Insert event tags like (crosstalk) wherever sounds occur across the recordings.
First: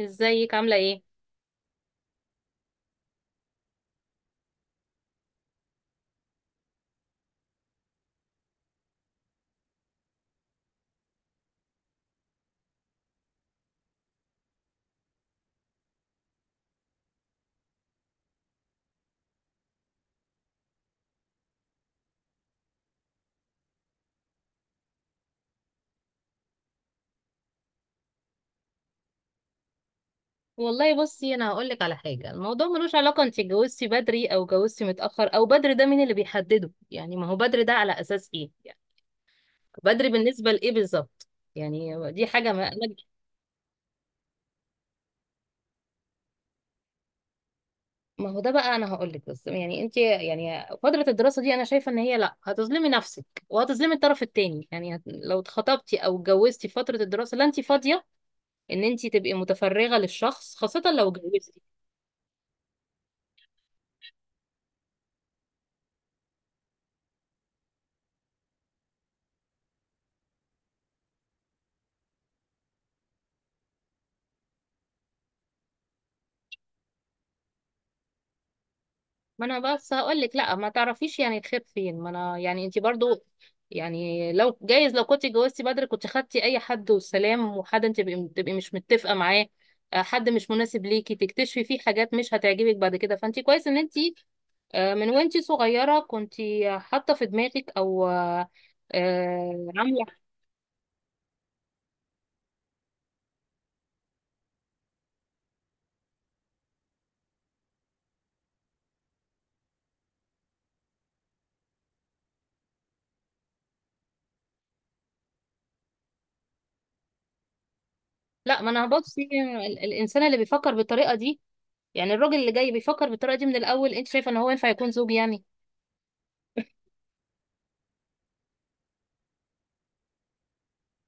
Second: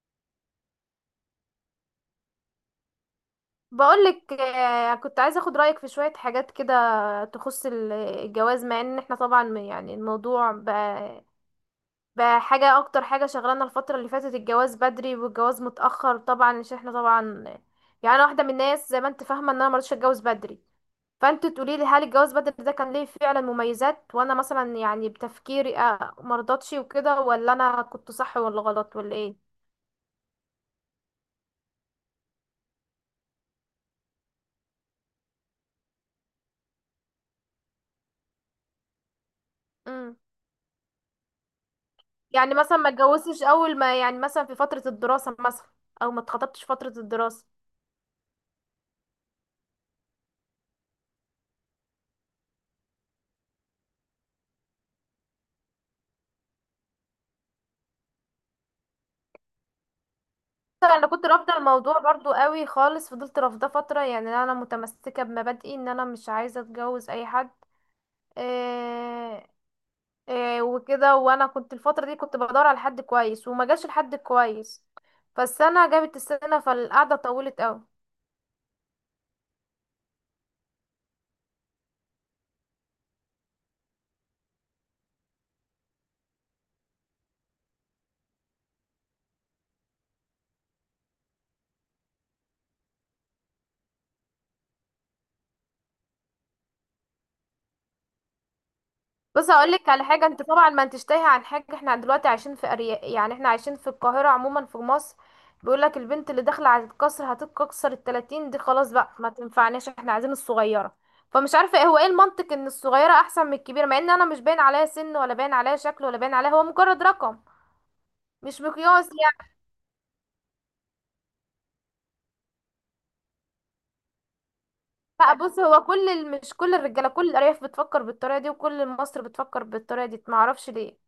ازيك؟ عاملة ايه؟ بقولك آه، كنت عايزة اخد رأيك في شوية حاجات كده تخص الجواز مع ان احنا طبعا يعني الموضوع بقى حاجة، اكتر حاجة شغلانة الفترة اللي فاتت الجواز بدري والجواز متأخر، طبعا عشان احنا طبعا يعني أنا واحدة من الناس زي ما انت فاهمة ان انا مرضتش اتجوز بدري. فانت تقولي لي هل الجواز بدري ده كان ليه فعلا مميزات، وانا مثلا يعني بتفكيري آه، مرضتش وكده، ولا انا كنت صح، ولا غلط، ولا ايه؟ والله بصي انا هقولك على حاجة. الموضوع ملوش علاقة انت اتجوزتي بدري او اتجوزتي متأخر. او بدري ده مين اللي بيحدده؟ يعني ما هو بدري ده على اساس ايه؟ يعني بدري بالنسبة لايه بالظبط؟ يعني دي حاجة، يعني ما مثلا ما انا اتجوزتش اول ما يعني مثلا في فترة الدراسة مثلا، او ما اتخطبتش فترة الدراسة. ما هو ده بقى انا هقولك. بس يعني انت يعني فترة الدراسة دي انا شايفة ان هي لا، هتظلمي نفسك وهتظلمي الطرف التاني. يعني لو اتخطبتي او اتجوزتي في فترة الدراسة لا، انت فاضية ان انت تبقي متفرغة للشخص، خاصة مثلا انا لو كنت رافضة اتجوزتي. الموضوع برضو قوي خالص، فضلت رافضة فترة، يعني انا متمسكة بمبادئي ان انا مش عايزة اتجوز اي حد. إيه، إيه وكده. وانا كنت الفترة دي كنت بدور على حد كويس، وما جاش الحد كويس. فالسنة جابت السنة، فالقعدة طولت قوي. ما انا بس هقول لك لا، ما تعرفيش يعني الخير فين. ما انا يعني انت برضو يعني لو جايز، لو كنت اتجوزتي بدري كنت خدتي اي حد والسلام، وحد انت تبقي مش متفقه معاه. حد مش مناسب ليكي، تكتشفي فيه حاجات مش هتعجبك بعد كده. فانت كويس ان انت من وانت صغيره كنت حاطه في دماغك، او آه، بص آه، هقول لك على عامله. حاجه، انت طبعا ما انتش تايهه عن حاجه. احنا دلوقتي عايشين في ارياف، يعني احنا عايشين في القاهره، عموما في مصر. بيقول لك البنت اللي داخله على القصر هتتكسر، ال 30 دي خلاص بقى ما تنفعناش، احنا عايزين الصغيره. فمش عارفه ايه هو، ايه المنطق ان الصغيره احسن من الكبيره، مع ان انا مش باين عليا سن، ولا باين عليا شكل، ولا باين عليا، هو مجرد رقم. مش لا، ما انا مقياس بصي، يعني. الانسان اللي بيفكر بالطريقه دي، يعني الراجل اللي جاي بيفكر بالطريقه دي من الاول، انت شايفه ان هو ينفع يكون زوج لا يعني؟ بص، هو كل مش كل الرجاله، كل الارياف بتفكر بالطريقه دي، وكل مصر بتفكر بالطريقه دي، ما اعرفش ليه.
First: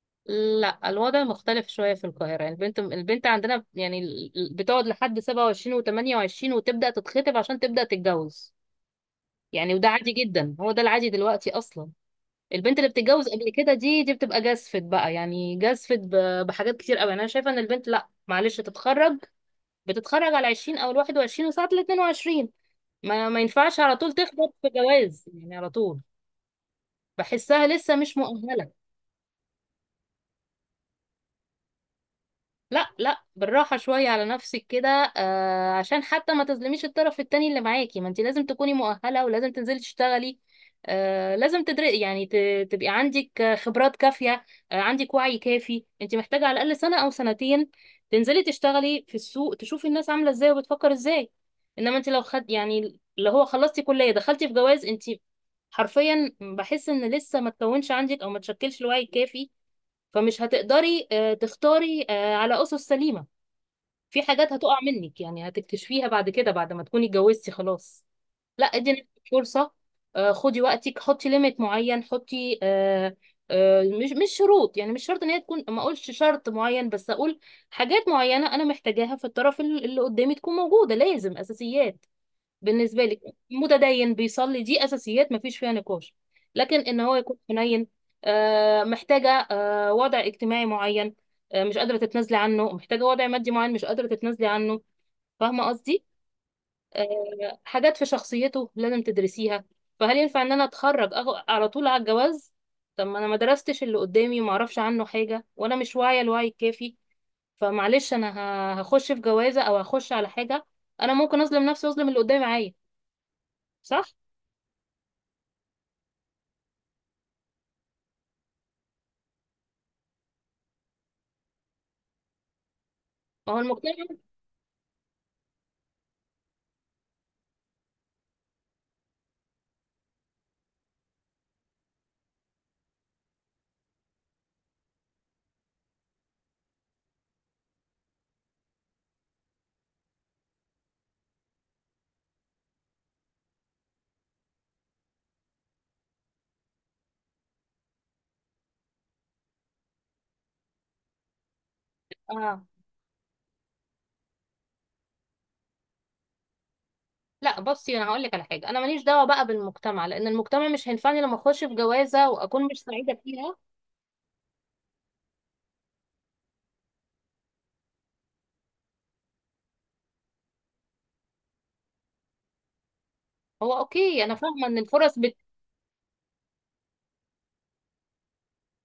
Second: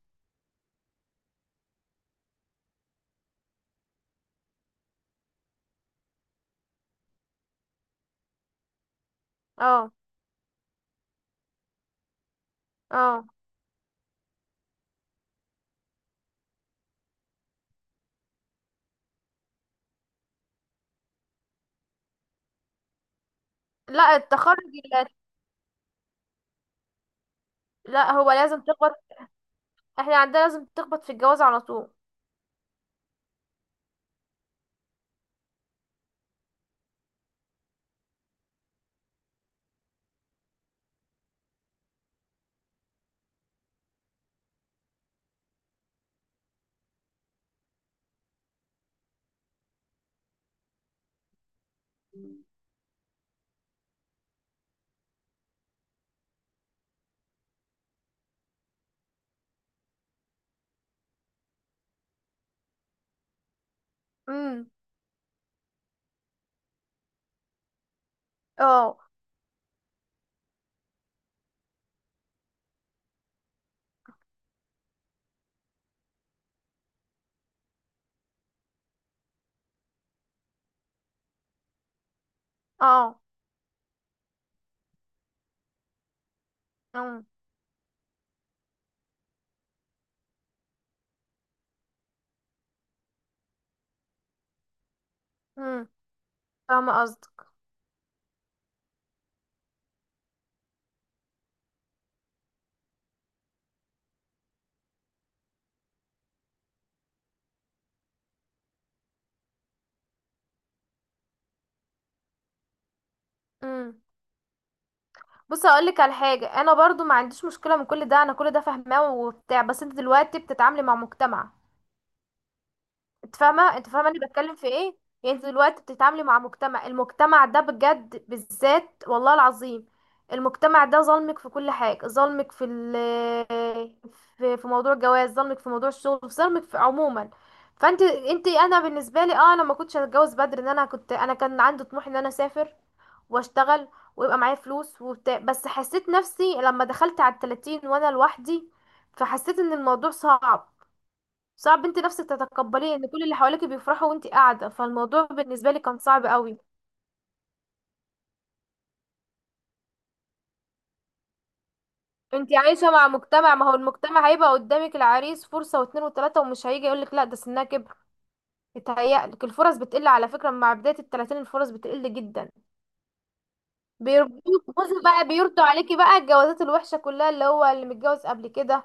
لا، الوضع مختلف شوية في القاهرة. يعني البنت عندنا يعني بتقعد لحد 27 و28، وتبدأ تتخطب عشان تبدأ تتجوز. يعني وده اه. عادي جدا، هو ده العادي دلوقتي أصلا. البنت اللي اه. بتتجوز قبل كده دي بتبقى جازفت بقى، يعني جازفت بحاجات كتير قوي. يعني أنا شايفة إن البنت، لا معلش، تتخرج، بتتخرج على 20 أو ال 21 وساعات ال 22. ما ينفعش على طول لا، تخبط التخرج. في لا. جواز يعني، على طول بحسها لسه لا، مش هو لازم مؤهلة. تكبر. احنا عندنا لازم تخبط في الجواز على طول. لا لا، بالراحة شوية على نفسك كده. آه، عشان حتى ما تظلميش الطرف التاني اللي معاكي. ما انت لازم تكوني مؤهلة، ولازم تنزلي تشتغلي. آه، لازم تدري يعني تبقي عندك خبرات كافية. آه، عندك وعي كافي. انت محتاجة على الأقل سنة أو سنتين تنزلي تشتغلي في السوق، تشوفي الناس عاملة ازاي وبتفكر ازاي. انما انت لو خد يعني اللي هو خلصتي كلية دخلتي في جواز، انت حرفيا بحس ان لسه ما تكونش عندك او ما تشكلش الوعي الكافي. فمش هتقدري تختاري على أسس سليمة. في حاجات امم. هتقع منك يعني، هتكتشفيها بعد كده بعد ما تكوني اتجوزتي خلاص. لا، ادي اه. نفسك فرصة. خدي وقتك، حطي ليميت معين، حطي مش شروط. يعني مش شرط ان هي تكون، ما اقولش شرط معين، بس اقول حاجات معينة انا محتاجاها في الطرف اللي قدامي تكون موجودة. لازم اساسيات بالنسبه لك، اه. متدين، بيصلي، دي اساسيات مفيش فيها نقاش. لكن ان هو امم. يكون حنين، محتاجه وضع اجتماعي معين مش قادره تتنازلي عنه، محتاجه وضع مادي معين مش قادره تتنازلي عنه. فاهمه امم. قصدي؟ فاهمه قصدك. حاجات في شخصيته لازم تدرسيها. فهل ينفع ان انا على طول على الجواز؟ طب ما انا ما درستش اللي قدامي، وما اعرفش عنه حاجه، وانا مش واعيه الوعي الكافي. فمعلش انا هخش في جوازه او هخش على حاجه، انا ممكن اظلم نفسي واظلم اللي قدامي معايا. امم. صح. بص هقول لك على حاجه، انا برضو ما عنديش مشكله من كل ده، انا كل ده فاهماه وبتاع، بس انت دلوقتي بتتعاملي مع مجتمع. انت ما هو فاهمه، انت المجتمع. فاهمه انا بتكلم في ايه؟ يعني انت دلوقتي بتتعاملي مع مجتمع، المجتمع ده بجد، بالذات والله العظيم المجتمع ده ظلمك في كل حاجه، ظلمك في في موضوع الجواز، ظلمك في موضوع الشغل، في ظلمك في عموما. فانت، انت، انا بالنسبه لي اه، انا ما كنتش هتجوز بدري، ان انا كنت، انا كان عندي طموح ان انا اسافر واشتغل ويبقى معايا فلوس وبتاع. بس حسيت نفسي لما دخلت على التلاتين وانا لوحدي، فحسيت ان الموضوع صعب. صعب انت نفسك اه. تتقبليه ان كل اللي حواليك بيفرحوا وانت قاعده، فالموضوع بالنسبه لي كان صعب قوي. لا بصي، انا هقول لك على حاجه، انا ماليش دعوه بقى بالمجتمع، لان المجتمع مش هينفعني لما اخش في جوازه انت واكون مش عايشه مع سعيده مجتمع، فيها. ما هو المجتمع هيبقى قدامك العريس فرصه واتنين وتلاته، ومش هيجي يقولك لا ده سنها كبر. يتهيألك الفرص بتقل على فكره، مع بدايه التلاتين الفرص بتقل جدا. هو اوكي، انا بيرضوك، فاهمه ان بصي بقى بيرضوا عليكي بقى الجوازات الوحشه كلها، اللي هو اللي متجوز قبل كده،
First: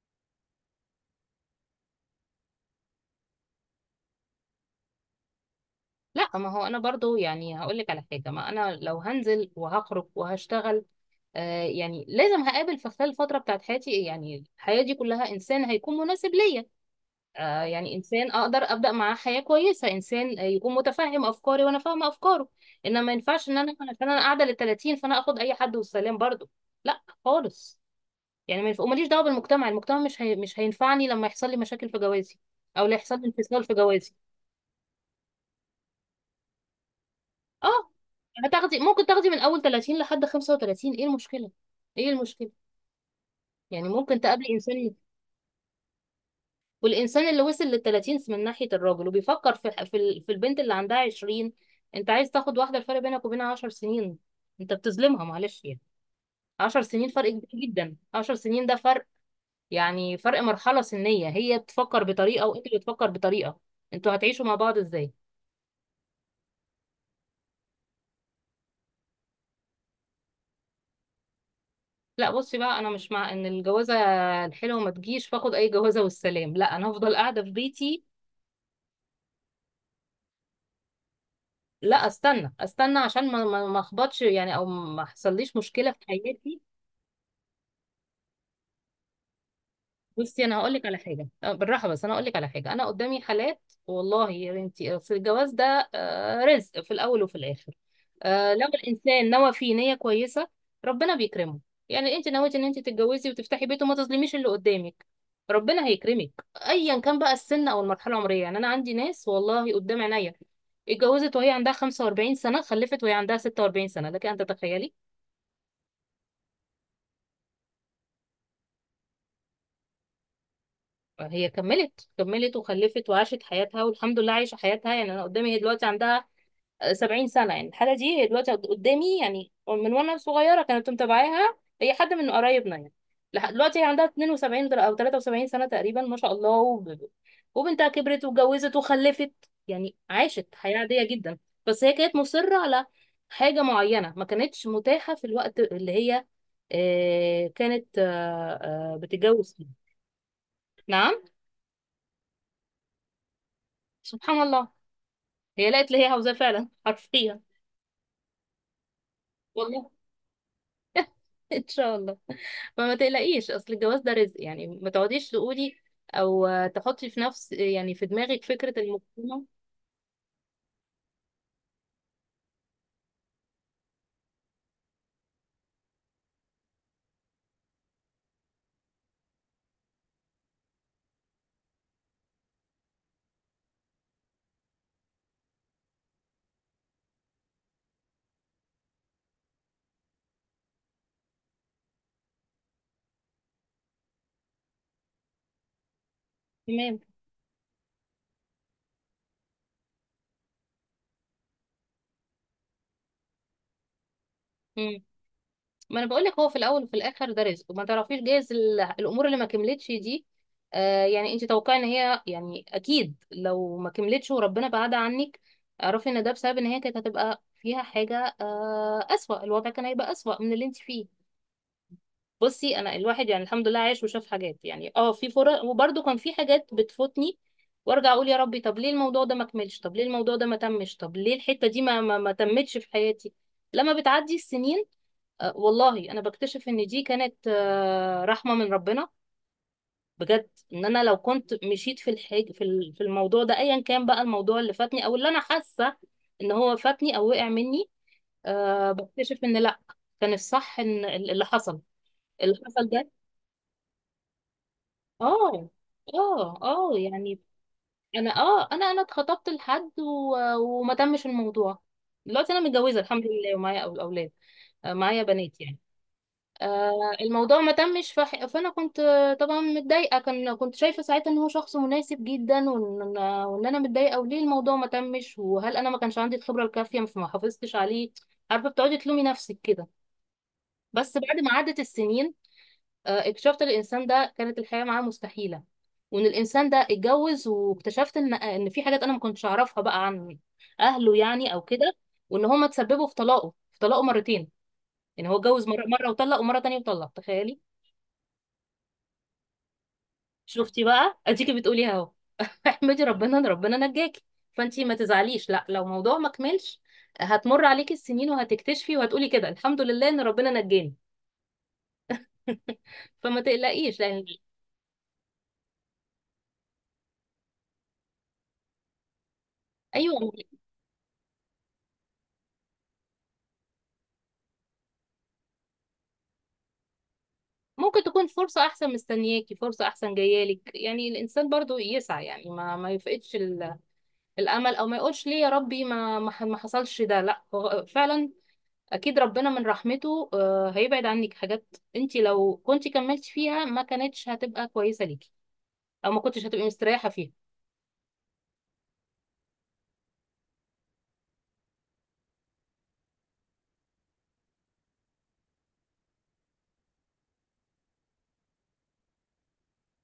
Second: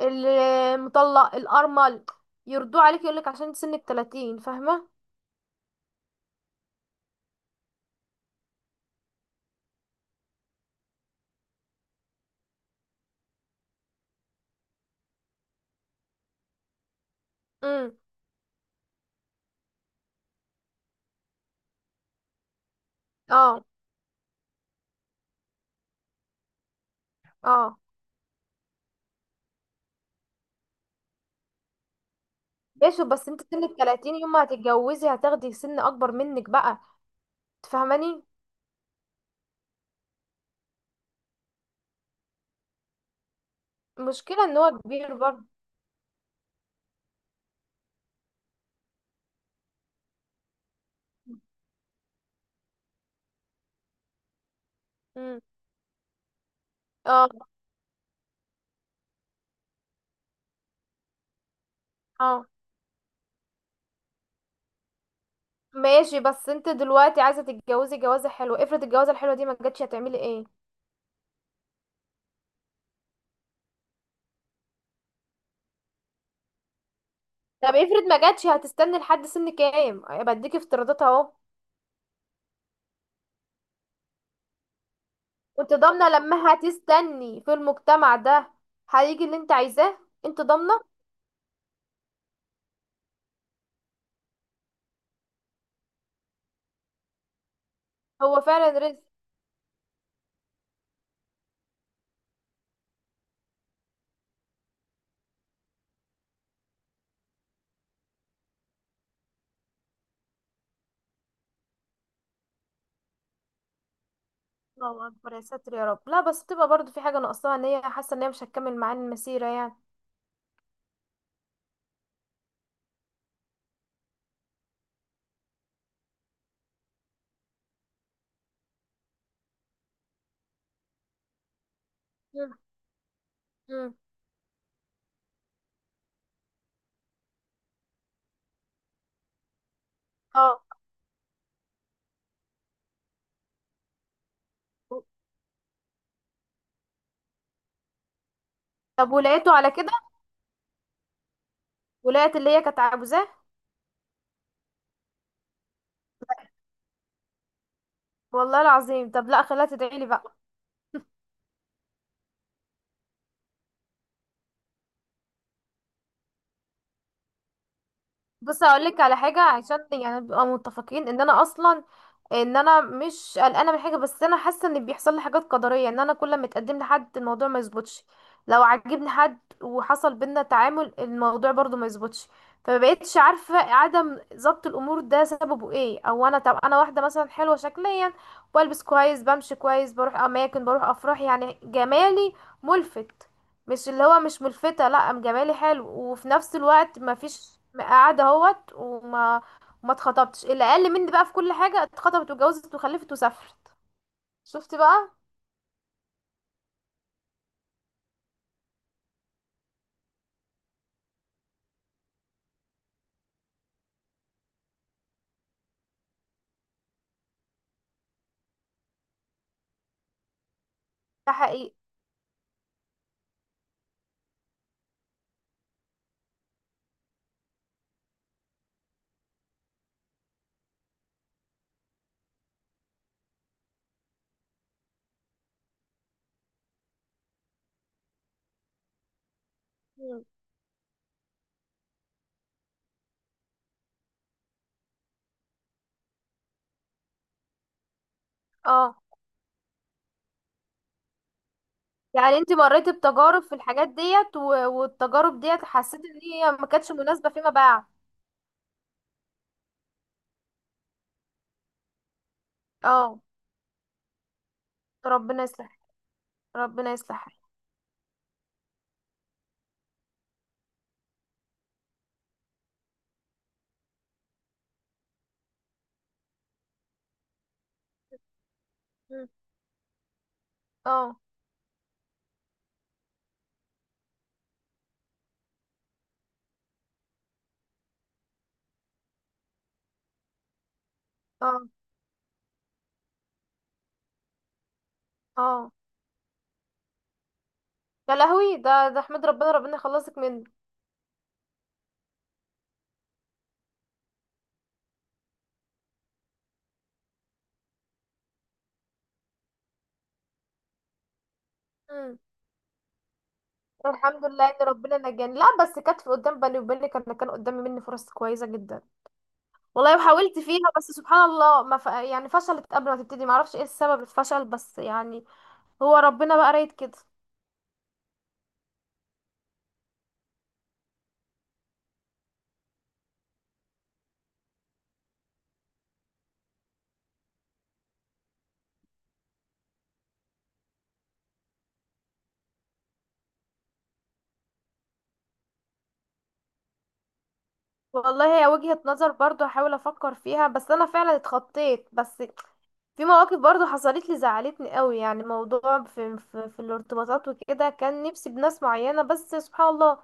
المطلق، الارمل، يرضوه عليكي، يقولك عشان انت سنك 30، فاهمه. لا، ما هو انا برضو يعني هقول لك على حاجه، ما انا لو هنزل وهخرج وهشتغل، آه يعني لازم هقابل في خلال الفتره بتاعت حياتي، يعني الحياه دي كلها، انسان هيكون مناسب ليا. يعني امم. انسان اقدر ابدا معاه حياه كويسه، انسان يكون متفهم افكاري وانا فاهمه افكاره. انما ما ينفعش ان اه. انا عشان انا قاعده لل 30 فانا اخد اي حد والسلام برضو. لا خالص. اه. يعني ما ينفع- وماليش دعوه بالمجتمع، المجتمع مش هينفعني لما يحصل لي مشاكل في جوازي، او لا ماشي، يحصل لي بس انت سن انفصال ال في جوازي. 30 يوم ما هتتجوزي هتاخدي سن اكبر منك بقى. اه. تفهماني. هتاخدي، ممكن تاخدي من اول 30 لحد 35، ايه المشكله؟ ايه المشكله؟ يعني ممكن المشكله تقابلي ان انسان. هو كبير برضه. والإنسان اللي وصل للتلاتين من ناحية الراجل وبيفكر في البنت اللي عندها عشرين، أنت عايز تاخد واحدة الفرق بينك وبينها عشر سنين؟ أنت بتظلمها مم. معلش يعني. عشر سنين فرق اه. كبير جدا، عشر سنين ده فرق. يعني فرق مرحلة سنية، هي بتفكر اه. بطريقة وأنت بتفكر بطريقة، أنتوا هتعيشوا مع بعض إزاي؟ ماشي، بس انت دلوقتي عايزه تتجوزي جوازه حلوه، افرض الجوازه الحلوه دي ما جاتش هتعملي ايه؟ لا بصي بقى، أنا مش مع إن الجوازة الحلوة ما تجيش فاخد أي جوازة والسلام، لا أنا هفضل قاعدة في طب افرض بيتي. ما جاتش هتستني لحد سن كام؟ بديك افتراضات اهو. لا استنى استنى عشان ما اخبطش يعني، او ما حصليش وانت مشكله في ضامنه لما حياتي. هتستني في المجتمع ده هيجي اللي انت عايزاه؟ انت بصي انا هقول ضامنه؟ لك على حاجه، أه، بالراحه. بس انا هقول لك على حاجه، انا قدامي حالات والله يا بنتي، في الجواز ده رزق في الاول وفي الاخر. هو لو فعلا رزق. الانسان نوى فيه نيه كويسه ربنا بيكرمه. يعني انت نويتي ان انت تتجوزي وتفتحي بيت وما تظلميش اللي قدامك، ربنا هيكرمك ايا كان بقى السن او المرحله العمريه. يعني انا عندي ناس والله قدام عينيا، اتجوزت وهي عندها 45 سنه، خلفت وهي عندها 46 سنه، لكن انت تخيلي، الله اكبر يا ساتر يا رب. لا بس بتبقى برضو في حاجه ناقصاها، ان هي حاسه ان هي مش هتكمل معاه المسيره يعني. هي كملت وخلفت وعاشت حياتها، والحمد لله عايشة حياتها. يعني أنا قدامي هي دلوقتي عندها سبعين سنة. يعني الحالة دي هي دلوقتي قدامي يعني، من وأنا صغيرة كانت متابعاها، هي حد من مم. قرايبنا يعني. لحد دلوقتي هي مم. عندها 72 أو 73 سنة تقريبا، ما شاء الله. وبنتها كبرت واتجوزت وخلفت. يعني عاشت اه. حياة عادية جدا، بس هي كانت مصرة على حاجة معينة ما كانتش متاحة في الوقت اللي هي كانت طب ولقيته بتتجوز فيه. على كده؟ نعم. ولقيت اللي هي كانت عاوزاه؟ سبحان الله، هي لقت اللي هي عاوزاه فعلا حرفيا. والله العظيم؟ طب لا، خليها والله. تدعي لي بقى. (laughs) ان شاء الله. فما تقلقيش، اصل الجواز ده رزق يعني. ما تقعديش تقولي، او آه، تحطي في نفس يعني في دماغك بص فكرة هقولك على حاجه المجتمع. عشان يعني نبقى متفقين ان انا اصلا، ان انا مش قلقانه من حاجه، بس انا حاسه ان بيحصل لي حاجات قدريه، ان انا كل ما اتقدم لحد، الموضوع ما يظبطش. لو عجبني حد وحصل بينا تعامل، الموضوع برضو ما يظبطش. فمبقتش عارفه عدم ضبط الامور ده سببه ايه، او انا، طب انا واحده مثلا حلوه شكليا، بلبس كويس، بمشي كويس، بروح اماكن، بروح افراح، يعني جمالي ملفت. مش اللي هو مش ملفتة، لا، قام جمالي حلو، وفي نفس الوقت تمام. ما فيش قاعدة اهوت وما ما اتخطبتش. اللي اقل مني بقى في كل حاجة اتخطبت واتجوزت وخلفت وسافرت. شفت مم. بقى. ما انا بقول لك، هو في الاول وفي الاخر ده رزق، وما تعرفيش جايز الامور اللي ما كملتش دي، آه يعني انت توقعي ان هي يعني اكيد لو ما كملتش وربنا بعدها عنك، اعرفي ان ده بسبب ان هي كانت هتبقى فيها حاجة آه اسوأ، الوضع كان هيبقى اسوأ من اللي انت فيه. ده حقيقي. بصي انا الواحد يعني الحمد لله عايش وشاف حاجات، يعني اه في فرص وبرده كان في حاجات بتفوتني، وارجع اقول يا ربي طب ليه الموضوع ده ما كملش، طب ليه الموضوع ده ما تمش، طب ليه الحتة دي ما تمتش في حياتي. لما بتعدي السنين آه والله انا بكتشف ان دي كانت آه رحمة من ربنا. مم. بجد، ان انا لو كنت مشيت في في الموضوع ده ايا كان بقى الموضوع اللي فاتني او اللي انا حاسة ان هو فاتني او وقع مني، آه اه. بكتشف ان لا، كان الصح ان اللي حصل، يعني انت اللي حصل مريتي ده. بتجارب في الحاجات ديت والتجارب ديت اه حسيت ان هي ما كانتش اه مناسبة يعني فيما بعد. انا انا اتخطبت لحد وما تمش الموضوع. دلوقتي انا متجوزه اه. الحمد لله، ومعايا اولاد، معايا ربنا بنات يصلح. يعني. ربنا آه، يصلح. الموضوع ما تمش فانا كنت طبعا متضايقه، كنت شايفه ساعتها ان هو شخص مناسب جدا، وان انا متضايقه وليه الموضوع ما تمش، وهل انا ما كانش عندي الخبره الكافيه فما حافظتش عليه. عارفه، بتقعدي تلومي مم. نفسك كده. اه. بس بعد ما عدت السنين اكتشفت الانسان ده كانت الحياه معاه مستحيله، وان الانسان ده اتجوز، واكتشفت ان ان في حاجات انا ما كنتش اعرفها بقى عن اهله يعني او اه. كده، وان هما تسببوا في طلاقه، في طلاقه مرتين. يعني هو اتجوز اه مره وطلق، ومره تانية وطلق، تخيلي. يا لهوي، ده ده احمد ربنا، ربنا يخلصك منه. شفتي بقى، اديكي بتقولي اهو. (laughs) احمدي ربنا ان ربنا نجاكي. فانتي ما تزعليش لا، لو موضوع ما كملش هتمر عليكي السنين وهتكتشفي وهتقولي كده الحمد لله ان ربنا نجاني. مم. فما تقلقيش الحمد لان. لله ان ربنا نجاني. لا بس كانت في قدام بالي وبينك، انا كان قدامي مني فرص كويسه جدا والله، ايوه، وحاولت فيها، بس سبحان الله ما ف... يعني فشلت قبل ما تبتدي، ما اعرفش ايه السبب الفشل بس يعني، هو ربنا بقى رايد كده. ممكن تكون فرصة أحسن مستنياكي، فرصة أحسن جايالك. يعني الإنسان برضو يسعى، يعني ما يفقدش الأمل، أو ما يقولش ليه يا ربي ما حصلش ده. لا هو فعلا أكيد ربنا من رحمته هيبعد عنك حاجات أنت لو كنت كملتي فيها ما كانتش هتبقى كويسة ليكي أو ما كنتش هتبقي مستريحة فيها. والله هي وجهة نظر برضو، هحاول افكر فيها. بس انا فعلا اتخطيت، بس في مواقف برضو حصلت لي زعلتني قوي، يعني موضوع في الارتباطات وكده، كان نفسي بناس معينه، بس سبحان الله.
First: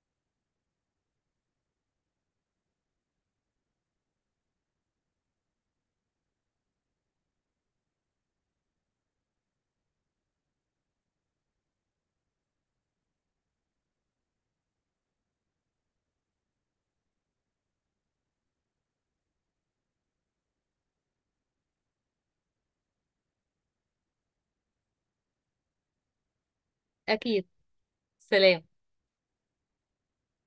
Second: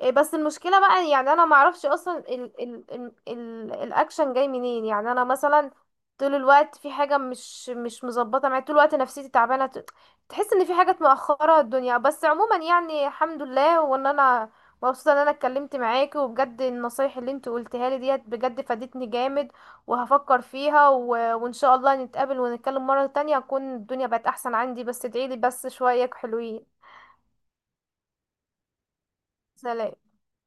إيه، بس المشكلة بقى يعني انا معرفش اصلا ال ال ال ال الاكشن جاي منين. يعني انا مثلا طول الوقت في حاجة مش مظبطة معايا، طول الوقت نفسيتي تعبانة، تحس ان في حاجات مأخرة الدنيا. بس عموما يعني الحمد لله، وان انا مبسوطة ان انا اتكلمت معاكي، وبجد النصايح اللي انت قلتها لي ديت بجد فادتني جامد، وهفكر فيها وان شاء الله نتقابل ونتكلم مرة تانية، اكون الدنيا بقت احسن عندي. بس ادعيلي بس شوية حلوين. أكيد. سلام. سلام.